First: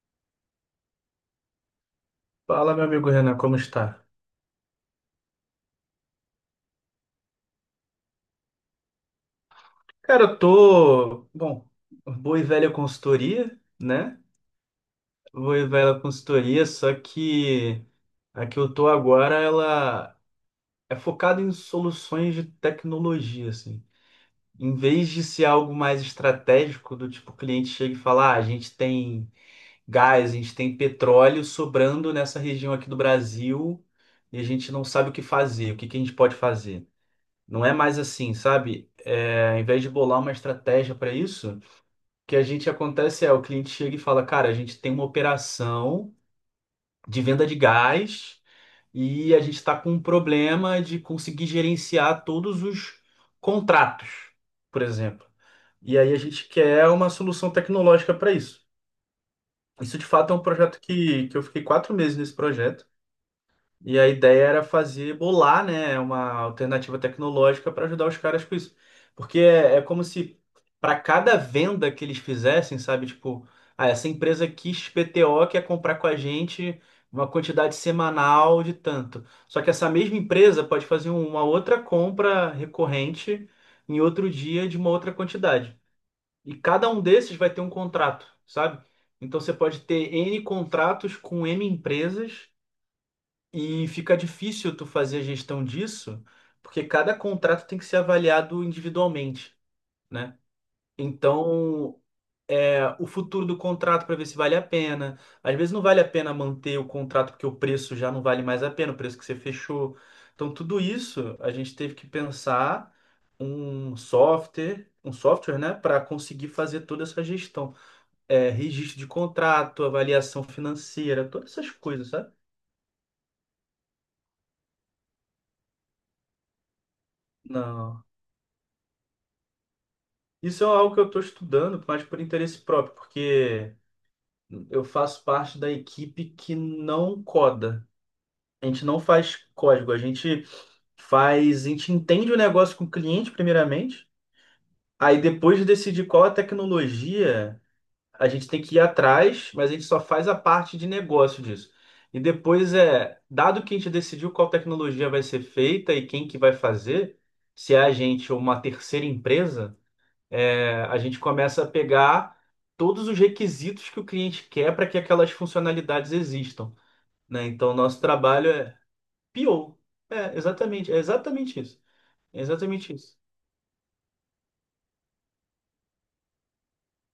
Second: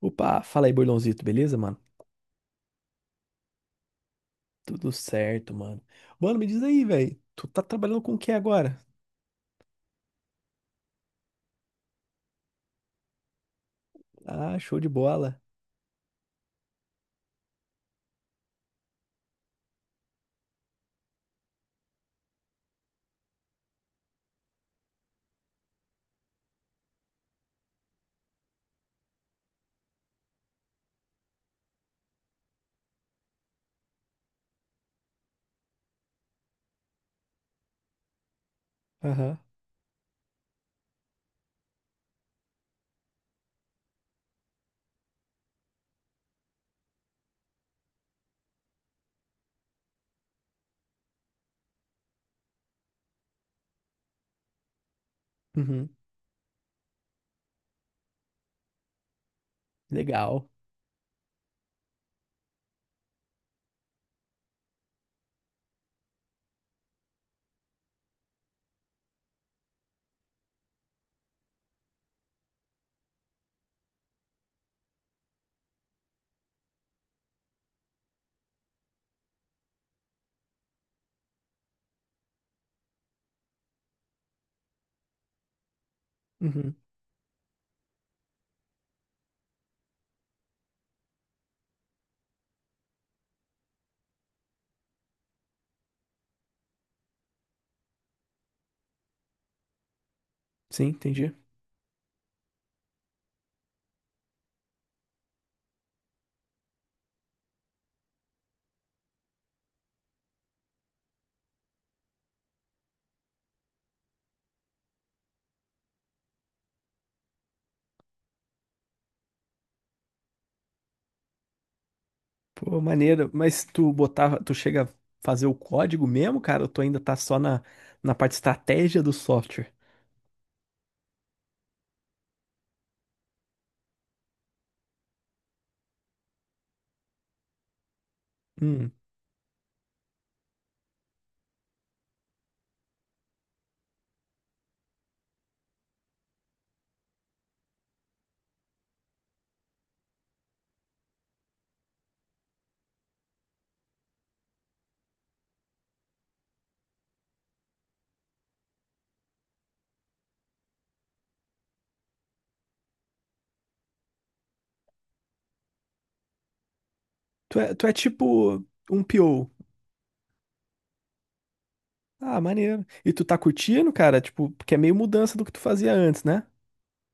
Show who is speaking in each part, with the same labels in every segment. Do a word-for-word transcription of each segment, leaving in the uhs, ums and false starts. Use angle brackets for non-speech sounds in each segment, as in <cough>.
Speaker 1: Opa, fala aí, Bordãozito, beleza, mano?
Speaker 2: Fala, meu amigo Renan, como está?
Speaker 1: Tudo certo, mano. Mano, me diz aí, velho. Tu tá trabalhando com o que agora?
Speaker 2: Cara, eu tô, bom, boa e velha consultoria, né?
Speaker 1: Ah, show de bola.
Speaker 2: Boa e velha consultoria, só que a que eu tô agora, ela é focada em soluções de tecnologia, assim. Em vez de ser algo mais estratégico, do tipo, o cliente chega e fala, ah, a gente tem gás, a gente tem petróleo sobrando nessa região aqui do Brasil e a gente não sabe o que fazer, o que que a gente pode fazer. Não é mais assim, sabe?
Speaker 1: Aham.
Speaker 2: É, ao invés de bolar uma estratégia para isso, o que a gente acontece é o cliente chega e fala, cara, a gente tem uma operação de venda de gás e a gente está com um problema de conseguir gerenciar todos os contratos, por exemplo.
Speaker 1: Uhum.
Speaker 2: E aí a gente quer uma solução tecnológica para isso. Isso de fato é um
Speaker 1: Legal.
Speaker 2: projeto que, que eu fiquei quatro meses nesse projeto. E a ideia era fazer, bolar, né, uma alternativa tecnológica para ajudar os caras com isso. Porque é, é como se para cada venda que eles fizessem, sabe, tipo, ah, essa empresa X P T O quer comprar com a gente uma quantidade semanal de tanto. Só que essa mesma empresa pode fazer um, uma outra compra recorrente em outro dia de uma outra quantidade. E
Speaker 1: Uhum.
Speaker 2: cada um desses vai ter um contrato, sabe? Então você pode ter N contratos com N empresas e fica difícil tu fazer a gestão disso, porque cada contrato tem que ser avaliado individualmente, né?
Speaker 1: Sim, entendi.
Speaker 2: Então, é, o futuro do contrato para ver se vale a pena. Às vezes não vale a pena manter o contrato porque o preço já não vale mais a pena, o preço que você fechou. Então, tudo isso a gente teve que pensar um software, um software, né, para conseguir fazer toda essa gestão. É, registro de contrato, avaliação financeira, todas essas coisas, sabe?
Speaker 1: Pô, maneiro. Mas tu botava, tu chega a fazer o código mesmo, cara? Ou tu ainda tá só na,
Speaker 2: Não.
Speaker 1: na parte de estratégia do software?
Speaker 2: Isso é algo que eu estou estudando, mas por interesse próprio, porque eu faço parte da equipe que não coda. A gente
Speaker 1: Hum.
Speaker 2: não faz código, a gente faz, a gente entende o negócio com o cliente primeiramente, aí depois de decidir qual a tecnologia, a gente tem que ir atrás, mas a gente só faz a parte de negócio disso. E depois é, dado que a gente decidiu qual tecnologia vai ser feita e quem que vai fazer, se é a gente ou uma terceira empresa, é, a gente começa a pegar todos os requisitos que o cliente quer para que aquelas funcionalidades existam, né?
Speaker 1: Tu é,
Speaker 2: Então,
Speaker 1: tu é
Speaker 2: nosso trabalho
Speaker 1: tipo
Speaker 2: é
Speaker 1: um P O.
Speaker 2: P O. É, exatamente, é exatamente isso.
Speaker 1: Ah,
Speaker 2: É
Speaker 1: maneiro.
Speaker 2: exatamente
Speaker 1: E
Speaker 2: isso.
Speaker 1: tu tá curtindo, cara? Tipo, porque é meio mudança do que tu fazia antes, né?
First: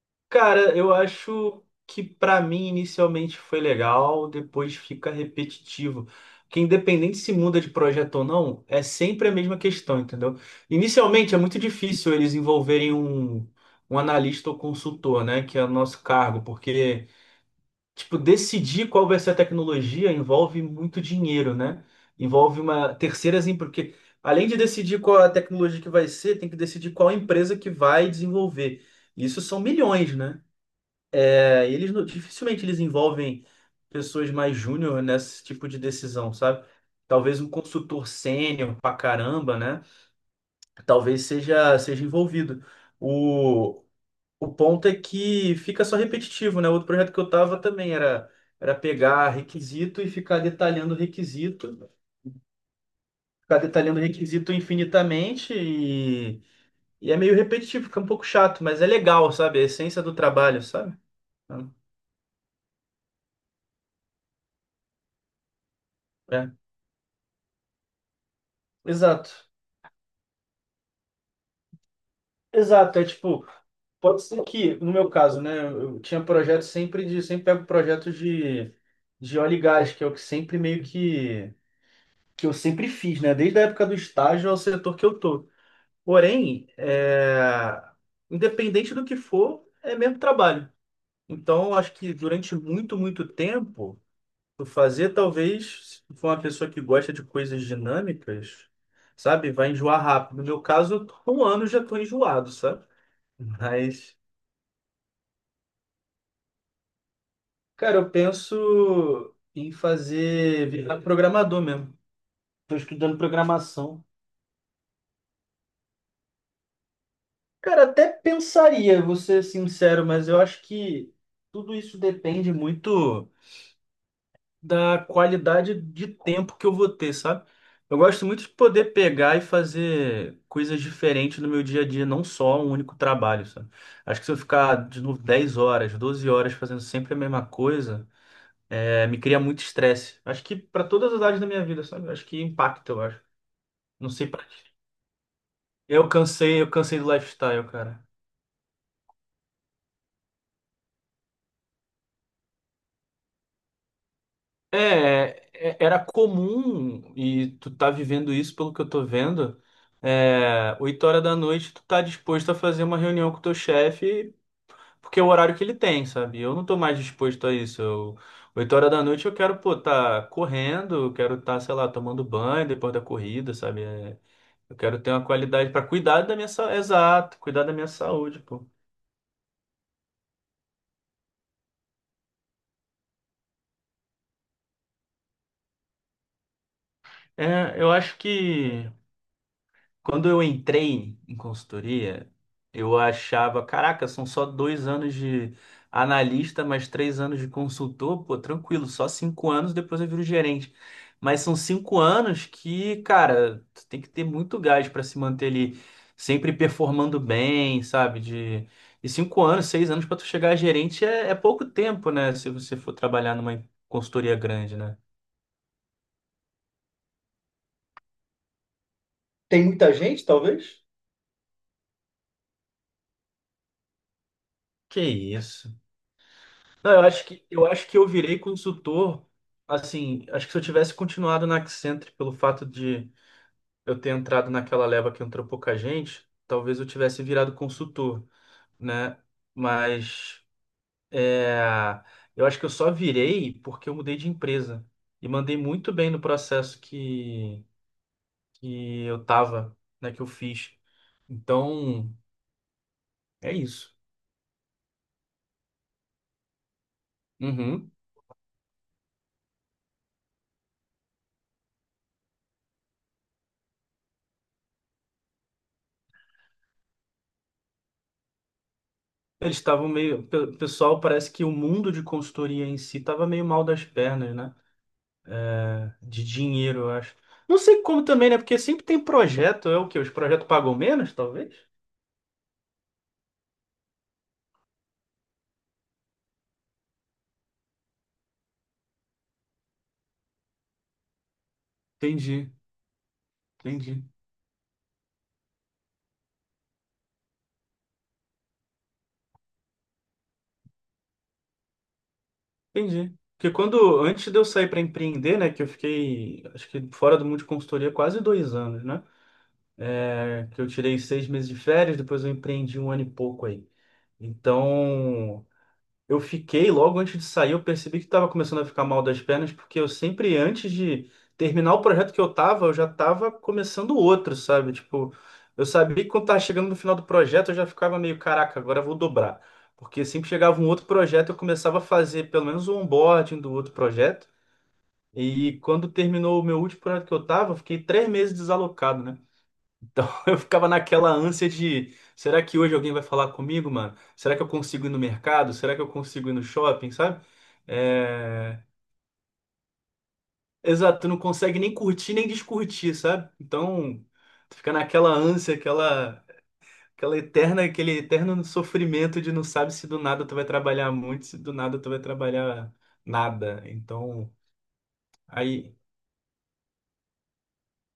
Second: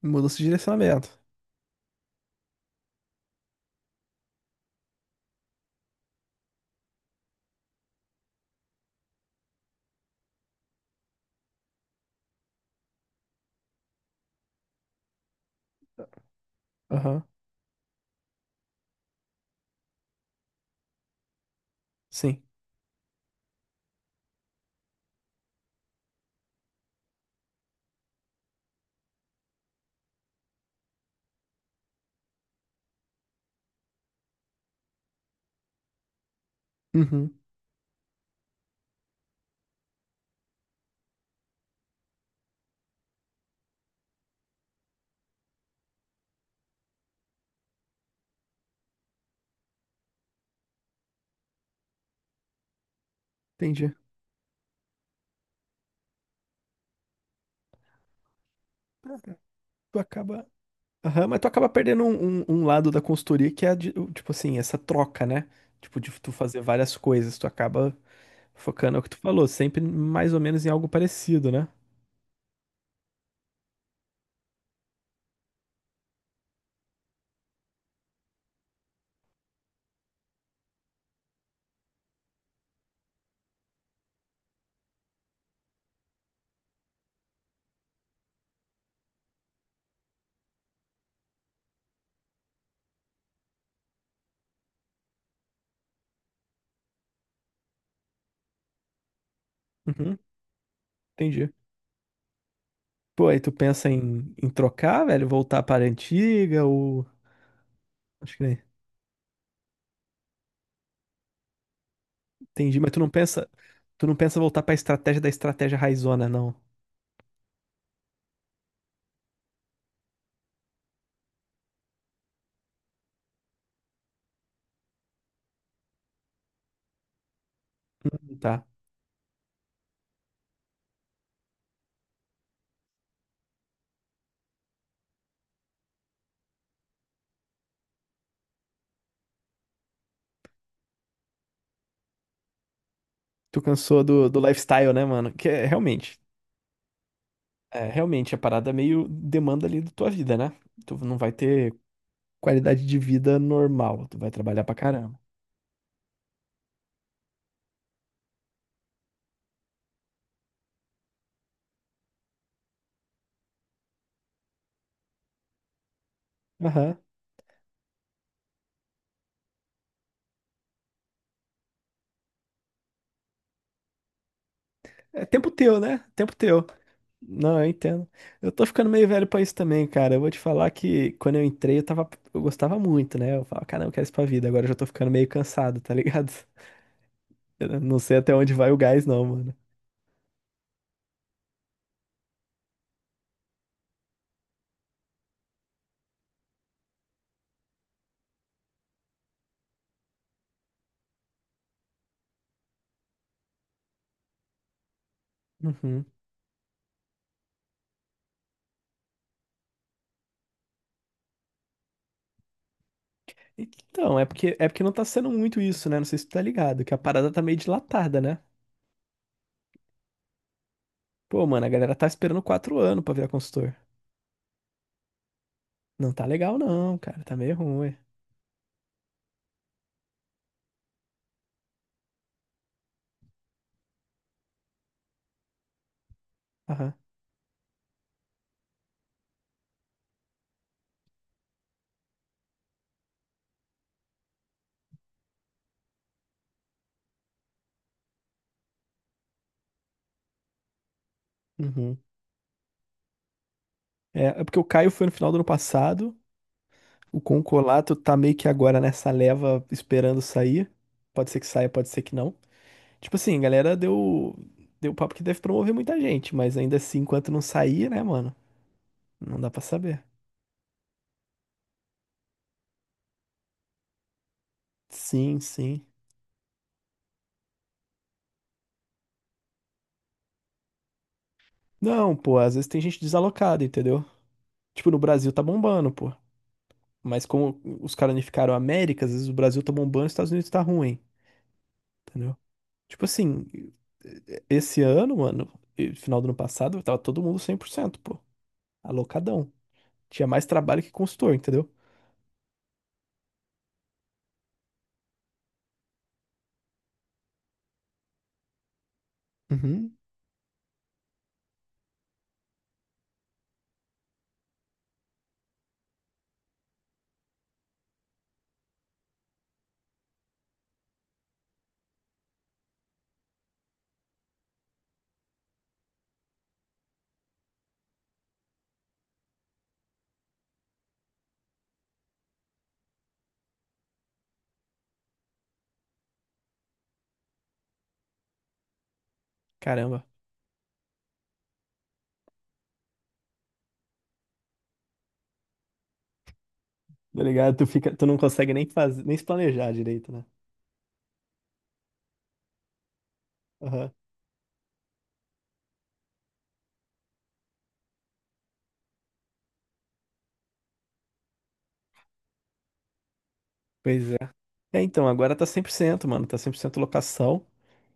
Speaker 1: Mudança de
Speaker 2: Cara, eu
Speaker 1: direcionamento.
Speaker 2: acho que para mim inicialmente foi legal, depois fica repetitivo. Porque independente se muda de projeto ou não, é sempre a mesma questão, entendeu? Inicialmente é muito difícil eles envolverem um, um analista ou consultor, né? Que é o nosso cargo, porque
Speaker 1: Aham.
Speaker 2: tipo, decidir qual vai ser a tecnologia envolve muito dinheiro, né?
Speaker 1: Sim.
Speaker 2: Envolve uma terceira, assim, porque além de decidir qual a tecnologia que vai ser, tem que decidir qual empresa que vai desenvolver. Isso são milhões, né? É, e eles não- dificilmente eles envolvem pessoas mais júnior nesse tipo de decisão, sabe?
Speaker 1: Uhum.
Speaker 2: Talvez um consultor sênior pra caramba, né? Talvez seja seja envolvido. o o ponto é que fica só repetitivo, né? Outro projeto que eu tava também era, era pegar requisito e ficar detalhando requisito, ficar
Speaker 1: Entendi.
Speaker 2: detalhando requisito infinitamente e, e é meio repetitivo, fica um pouco chato, mas é legal, sabe? É a
Speaker 1: Tu
Speaker 2: essência do
Speaker 1: acaba.
Speaker 2: trabalho, sabe?
Speaker 1: Aham, mas tu acaba perdendo um, um- um lado da consultoria que é, de- o- tipo assim, essa troca, né? Tipo, de tu
Speaker 2: É,
Speaker 1: fazer várias coisas, tu acaba focando, é o que tu
Speaker 2: exato.
Speaker 1: falou, sempre mais ou menos em algo parecido, né?
Speaker 2: Exato, é tipo, pode ser que, no meu caso, né, eu tinha projetos sempre de, sempre pego projetos de, de óleo e gás, que é o que sempre meio que, que eu sempre fiz, né, desde a época do estágio ao setor que eu tô. Porém, é, independente do que for, é mesmo trabalho. Então, eu acho que durante muito, muito tempo, tu fazer, talvez, se for uma pessoa que gosta de coisas dinâmicas, sabe, vai enjoar
Speaker 1: Uhum,
Speaker 2: rápido. No meu caso, eu tô- com um
Speaker 1: entendi.
Speaker 2: ano eu já tô enjoado, sabe?
Speaker 1: Pô, aí tu pensa
Speaker 2: Mas,
Speaker 1: em, em trocar, velho, voltar para a antiga ou.
Speaker 2: cara, eu
Speaker 1: Acho que nem.
Speaker 2: penso em fazer virar programador mesmo. Tô
Speaker 1: Entendi, mas tu não
Speaker 2: estudando
Speaker 1: pensa,
Speaker 2: programação.
Speaker 1: tu não pensa voltar para estratégia da estratégia raizona, não.
Speaker 2: Cara, até pensaria, vou ser sincero, mas eu acho que tudo isso depende muito da qualidade de tempo que eu vou ter, sabe? Eu gosto muito de
Speaker 1: Tá.
Speaker 2: poder pegar e fazer coisas diferentes no meu dia a dia, não só um único trabalho, sabe? Acho que se eu ficar, de novo, dez horas, doze horas fazendo sempre a mesma coisa, é, me cria muito estresse. Acho que para todas as áreas da minha vida, sabe? Acho que impacta, eu acho.
Speaker 1: Tu cansou
Speaker 2: Não sei
Speaker 1: do, do
Speaker 2: pra ti.
Speaker 1: lifestyle, né, mano? Que é
Speaker 2: Eu
Speaker 1: realmente.
Speaker 2: cansei, eu cansei do lifestyle,
Speaker 1: É,
Speaker 2: cara.
Speaker 1: realmente, a parada é meio demanda ali da tua vida, né? Tu não vai ter qualidade de vida normal. Tu vai trabalhar pra caramba.
Speaker 2: É, é- era comum, e tu tá vivendo isso pelo que eu tô vendo, é, oito horas da noite tu tá disposto a fazer uma reunião com o teu chefe, porque é o horário que ele tem, sabe? Eu não tô mais
Speaker 1: Aham.
Speaker 2: disposto a isso. Eu, oito horas da noite eu quero, pô, tá correndo, eu quero tá, sei lá, tomando banho depois da corrida, sabe? É, eu quero ter uma
Speaker 1: É tempo
Speaker 2: qualidade
Speaker 1: teu,
Speaker 2: pra
Speaker 1: né?
Speaker 2: cuidar
Speaker 1: Tempo
Speaker 2: da minha
Speaker 1: teu.
Speaker 2: saúde, exato,
Speaker 1: Não,
Speaker 2: cuidar
Speaker 1: eu
Speaker 2: da minha
Speaker 1: entendo.
Speaker 2: saúde,
Speaker 1: Eu tô
Speaker 2: pô.
Speaker 1: ficando meio velho pra isso também, cara. Eu vou te falar que quando eu entrei, eu tava, eu gostava muito, né? Eu falava, caramba, eu quero isso pra vida. Agora eu já tô ficando meio cansado, tá ligado? <laughs> Eu
Speaker 2: É, eu
Speaker 1: não sei
Speaker 2: acho
Speaker 1: até onde vai o
Speaker 2: que.
Speaker 1: gás, não, mano.
Speaker 2: Quando eu entrei em consultoria, eu achava, caraca, são só dois anos de analista, mais três anos de consultor, pô, tranquilo, só cinco anos, depois eu viro gerente. Mas são cinco anos que, cara, tu tem que ter muito gás para se manter ali,
Speaker 1: Uhum.
Speaker 2: sempre performando bem, sabe? De... E cinco anos, seis anos para tu chegar a gerente é, é pouco tempo, né? Se você for trabalhar numa
Speaker 1: Então, é
Speaker 2: consultoria
Speaker 1: porque, é
Speaker 2: grande,
Speaker 1: porque não
Speaker 2: né?
Speaker 1: tá sendo muito isso, né? Não sei se tu tá ligado, que a parada tá meio dilatada, né?
Speaker 2: Tem muita gente, talvez?
Speaker 1: Pô, mano, a galera tá esperando quatro anos pra virar consultor.
Speaker 2: Que isso.
Speaker 1: Não tá legal,
Speaker 2: Não,
Speaker 1: não,
Speaker 2: eu
Speaker 1: cara.
Speaker 2: acho
Speaker 1: Tá
Speaker 2: que
Speaker 1: meio
Speaker 2: eu acho
Speaker 1: ruim.
Speaker 2: que eu virei consultor, assim, acho que se eu tivesse continuado na Accenture pelo fato de eu ter entrado naquela leva que entrou pouca gente, talvez eu
Speaker 1: Aham.
Speaker 2: tivesse virado consultor, né? Mas é, eu acho que eu só virei porque eu mudei de empresa e mandei muito bem no processo que, que eu tava, né, que eu fiz.
Speaker 1: Uhum.
Speaker 2: Então, é isso.
Speaker 1: É, é porque o Caio foi no final do ano passado, o
Speaker 2: Uhum.
Speaker 1: Concolato tá meio que agora nessa leva esperando sair. Pode ser que saia, pode ser que não. Tipo assim, a galera deu, deu papo que deve promover muita gente, mas ainda assim, enquanto não sair, né, mano? Não dá
Speaker 2: Eles
Speaker 1: pra
Speaker 2: estavam
Speaker 1: saber.
Speaker 2: meio. Pe- Pessoal, parece que o mundo de consultoria em si estava meio mal das pernas, né?
Speaker 1: Sim, sim.
Speaker 2: De dinheiro, eu acho. Não sei como também, né? Porque sempre tem projeto. É o quê? Os projetos pagam menos, talvez?
Speaker 1: Não, pô, às vezes tem gente desalocada, entendeu? Tipo, no Brasil tá bombando, pô. Mas como os caras unificaram a América, às vezes o Brasil tá bombando e os Estados Unidos tá ruim, entendeu?
Speaker 2: Entendi,
Speaker 1: Tipo assim,
Speaker 2: entendi.
Speaker 1: esse ano, mano, e final do ano passado, tava todo mundo cem por cento pô. Alocadão. Tinha mais trabalho que consultor, entendeu?
Speaker 2: Entendi. Porque quando, antes de eu sair para empreender, né? Que eu fiquei, acho que fora do mundo de consultoria quase dois anos, né?
Speaker 1: Uhum.
Speaker 2: É, que eu tirei seis meses de férias, depois eu empreendi um ano e pouco aí. Então, Eu fiquei, logo antes de sair, eu percebi que estava começando a ficar mal das pernas, porque eu sempre, antes de terminar o projeto que eu tava, eu já tava começando outro, sabe? Tipo, eu sabia que quando tava chegando no final do projeto, eu já ficava meio, caraca, agora eu vou dobrar. Porque sempre chegava um outro projeto, eu começava a fazer pelo menos o onboarding do outro projeto. E quando terminou o meu último projeto que eu tava, eu fiquei três meses desalocado, né?
Speaker 1: Caramba.
Speaker 2: Então <laughs> eu ficava naquela ânsia de, será que hoje alguém vai falar comigo, mano? Será que eu consigo ir no mercado? Será que eu consigo ir no shopping,
Speaker 1: Tá
Speaker 2: sabe?
Speaker 1: ligado? Tu fica, tu não consegue
Speaker 2: É...
Speaker 1: nem fazer, nem se planejar direito, né?
Speaker 2: Exato, tu não consegue nem curtir nem descurtir, sabe?
Speaker 1: Aham.
Speaker 2: Então tu fica naquela ânsia, aquela, aquela eterna, aquele eterno sofrimento de não sabe se do nada tu vai trabalhar muito, se do nada tu vai trabalhar nada.
Speaker 1: Pois é.
Speaker 2: Então
Speaker 1: É, então, agora tá cem por
Speaker 2: aí
Speaker 1: cento mano. Tá cem por cento locação.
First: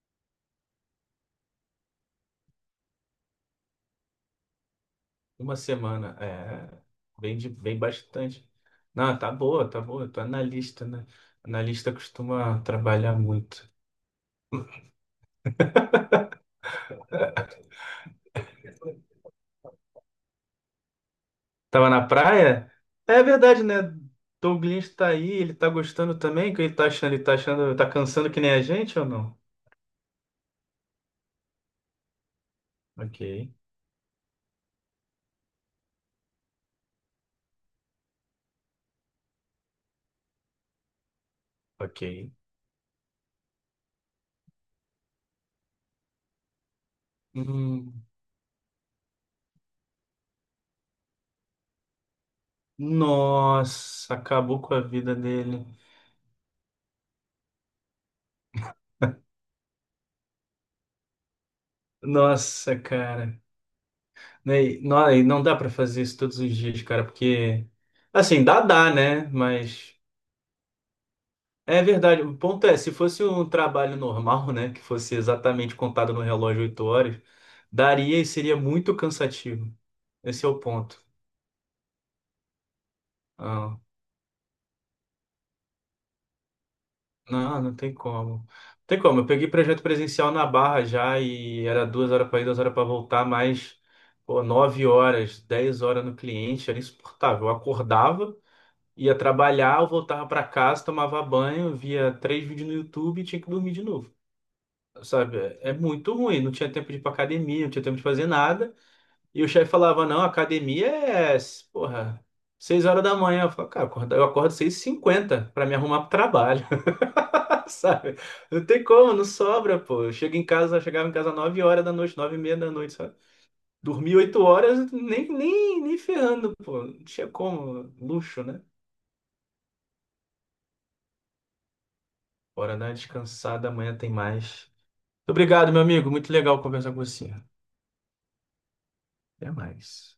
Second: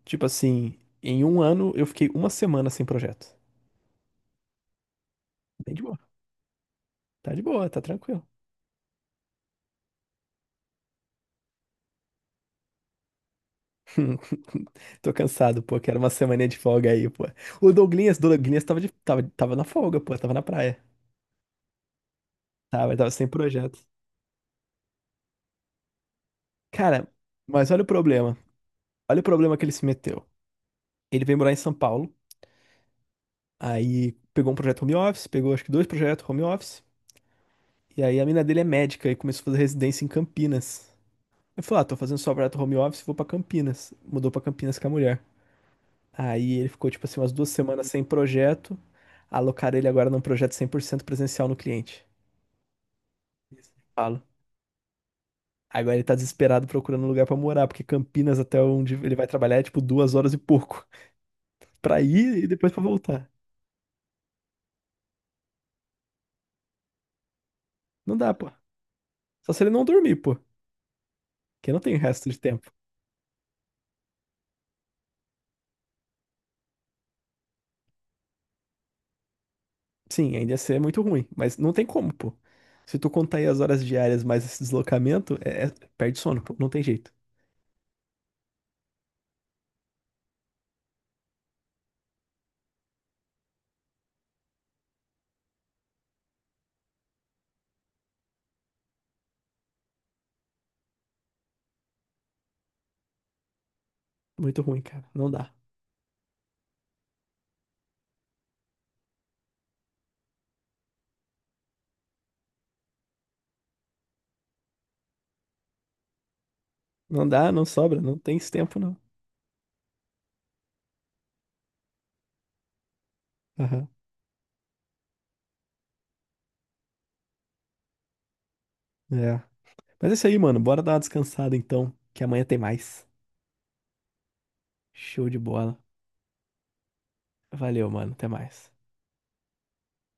Speaker 1: Tipo assim, em um ano eu fiquei uma semana sem projeto.
Speaker 2: uma
Speaker 1: Bem de boa.
Speaker 2: semana, é,
Speaker 1: Tá
Speaker 2: vem,
Speaker 1: de
Speaker 2: de,
Speaker 1: boa,
Speaker 2: vem
Speaker 1: tá tranquilo.
Speaker 2: bastante. Não, tá boa, tá boa, tô analista, né? Analista costuma trabalhar muito.
Speaker 1: <laughs> Tô cansado, pô. Quero uma semaninha de folga aí, pô. O Douglinhas, Douglinhas tava, de, tava, tava na folga, pô. Tava na praia.
Speaker 2: Tava na praia?
Speaker 1: Tava, ele tava
Speaker 2: É
Speaker 1: sem
Speaker 2: verdade, né?
Speaker 1: projeto.
Speaker 2: Douglas tá aí, ele tá gostando também, o que ele tá
Speaker 1: Cara,
Speaker 2: achando? Ele tá
Speaker 1: mas
Speaker 2: achando,
Speaker 1: olha o
Speaker 2: tá cansando
Speaker 1: problema.
Speaker 2: que nem a gente ou
Speaker 1: Olha o
Speaker 2: não?
Speaker 1: problema que ele se meteu. Ele veio morar em São Paulo,
Speaker 2: Ok,
Speaker 1: aí pegou um projeto home office, pegou acho que dois projetos home office, e aí a mina dele é médica e começou a fazer residência em Campinas. Ele falou, ah, tô
Speaker 2: ok.
Speaker 1: fazendo só projeto home office, vou pra Campinas. Mudou pra Campinas com a mulher. Aí ele ficou, tipo assim, umas duas semanas sem
Speaker 2: Hum,
Speaker 1: projeto, alocaram ele agora num projeto cem por cento presencial no cliente. Isso.
Speaker 2: nossa,
Speaker 1: Falo.
Speaker 2: acabou com a vida dele.
Speaker 1: Agora ele tá desesperado procurando um lugar pra morar, porque Campinas até onde ele vai trabalhar é tipo duas horas e pouco. Pra ir e depois
Speaker 2: Nossa,
Speaker 1: pra voltar.
Speaker 2: cara. Né, e- não, e não dá pra fazer isso todos os dias, cara, porque...
Speaker 1: Não dá,
Speaker 2: Assim,
Speaker 1: pô.
Speaker 2: dá, dá, né?
Speaker 1: Só se ele não
Speaker 2: Mas...
Speaker 1: dormir, pô. Que não
Speaker 2: É
Speaker 1: tem
Speaker 2: verdade.
Speaker 1: resto
Speaker 2: O
Speaker 1: de
Speaker 2: ponto
Speaker 1: tempo.
Speaker 2: é, se fosse um trabalho normal, né, que fosse exatamente contado no relógio oito horas, daria e seria muito cansativo.
Speaker 1: Sim,
Speaker 2: Esse é
Speaker 1: ainda ia
Speaker 2: o
Speaker 1: ser muito
Speaker 2: ponto.
Speaker 1: ruim, mas não tem como, pô. Se tu contar aí as
Speaker 2: Ah,
Speaker 1: horas diárias mais esse deslocamento, é, é- perde sono, pô. Não tem jeito.
Speaker 2: não, não tem como. Não tem como. Eu peguei projeto presencial na Barra já e era duas horas para ir, duas horas para voltar, mais pô, nove horas, dez horas no cliente, era insuportável. Eu acordava, ia trabalhar, eu voltava para casa, tomava banho, via três vídeos no YouTube e tinha que dormir de novo.
Speaker 1: Muito ruim, cara. Não dá.
Speaker 2: Sabe, é muito ruim. Não tinha tempo de ir pra academia, não tinha tempo de fazer nada. E o chefe falava, não, academia é, porra, seis horas da manhã. Eu falava, cara, eu acordo eu acordo seis e cinquenta pra me arrumar pro trabalho,
Speaker 1: Não dá, não
Speaker 2: <laughs>
Speaker 1: sobra,
Speaker 2: sabe?
Speaker 1: não tem esse
Speaker 2: Não
Speaker 1: tempo,
Speaker 2: tem
Speaker 1: não.
Speaker 2: como, não sobra, pô. Eu chego em casa, eu chegava em casa nove horas da noite, nove e meia da noite, sabe?
Speaker 1: Aham.
Speaker 2: Dormi oito horas, nem, nem, nem ferrando, pô. Não tinha como, luxo, né?
Speaker 1: É. Mas é isso aí, mano. Bora dar uma descansada então, que amanhã tem
Speaker 2: Bora dar uma
Speaker 1: mais.
Speaker 2: descansada, amanhã tem mais.
Speaker 1: Show de
Speaker 2: Obrigado,
Speaker 1: bola.
Speaker 2: meu amigo. Muito legal conversar com você.
Speaker 1: Valeu, mano. Até mais.
Speaker 2: Até mais.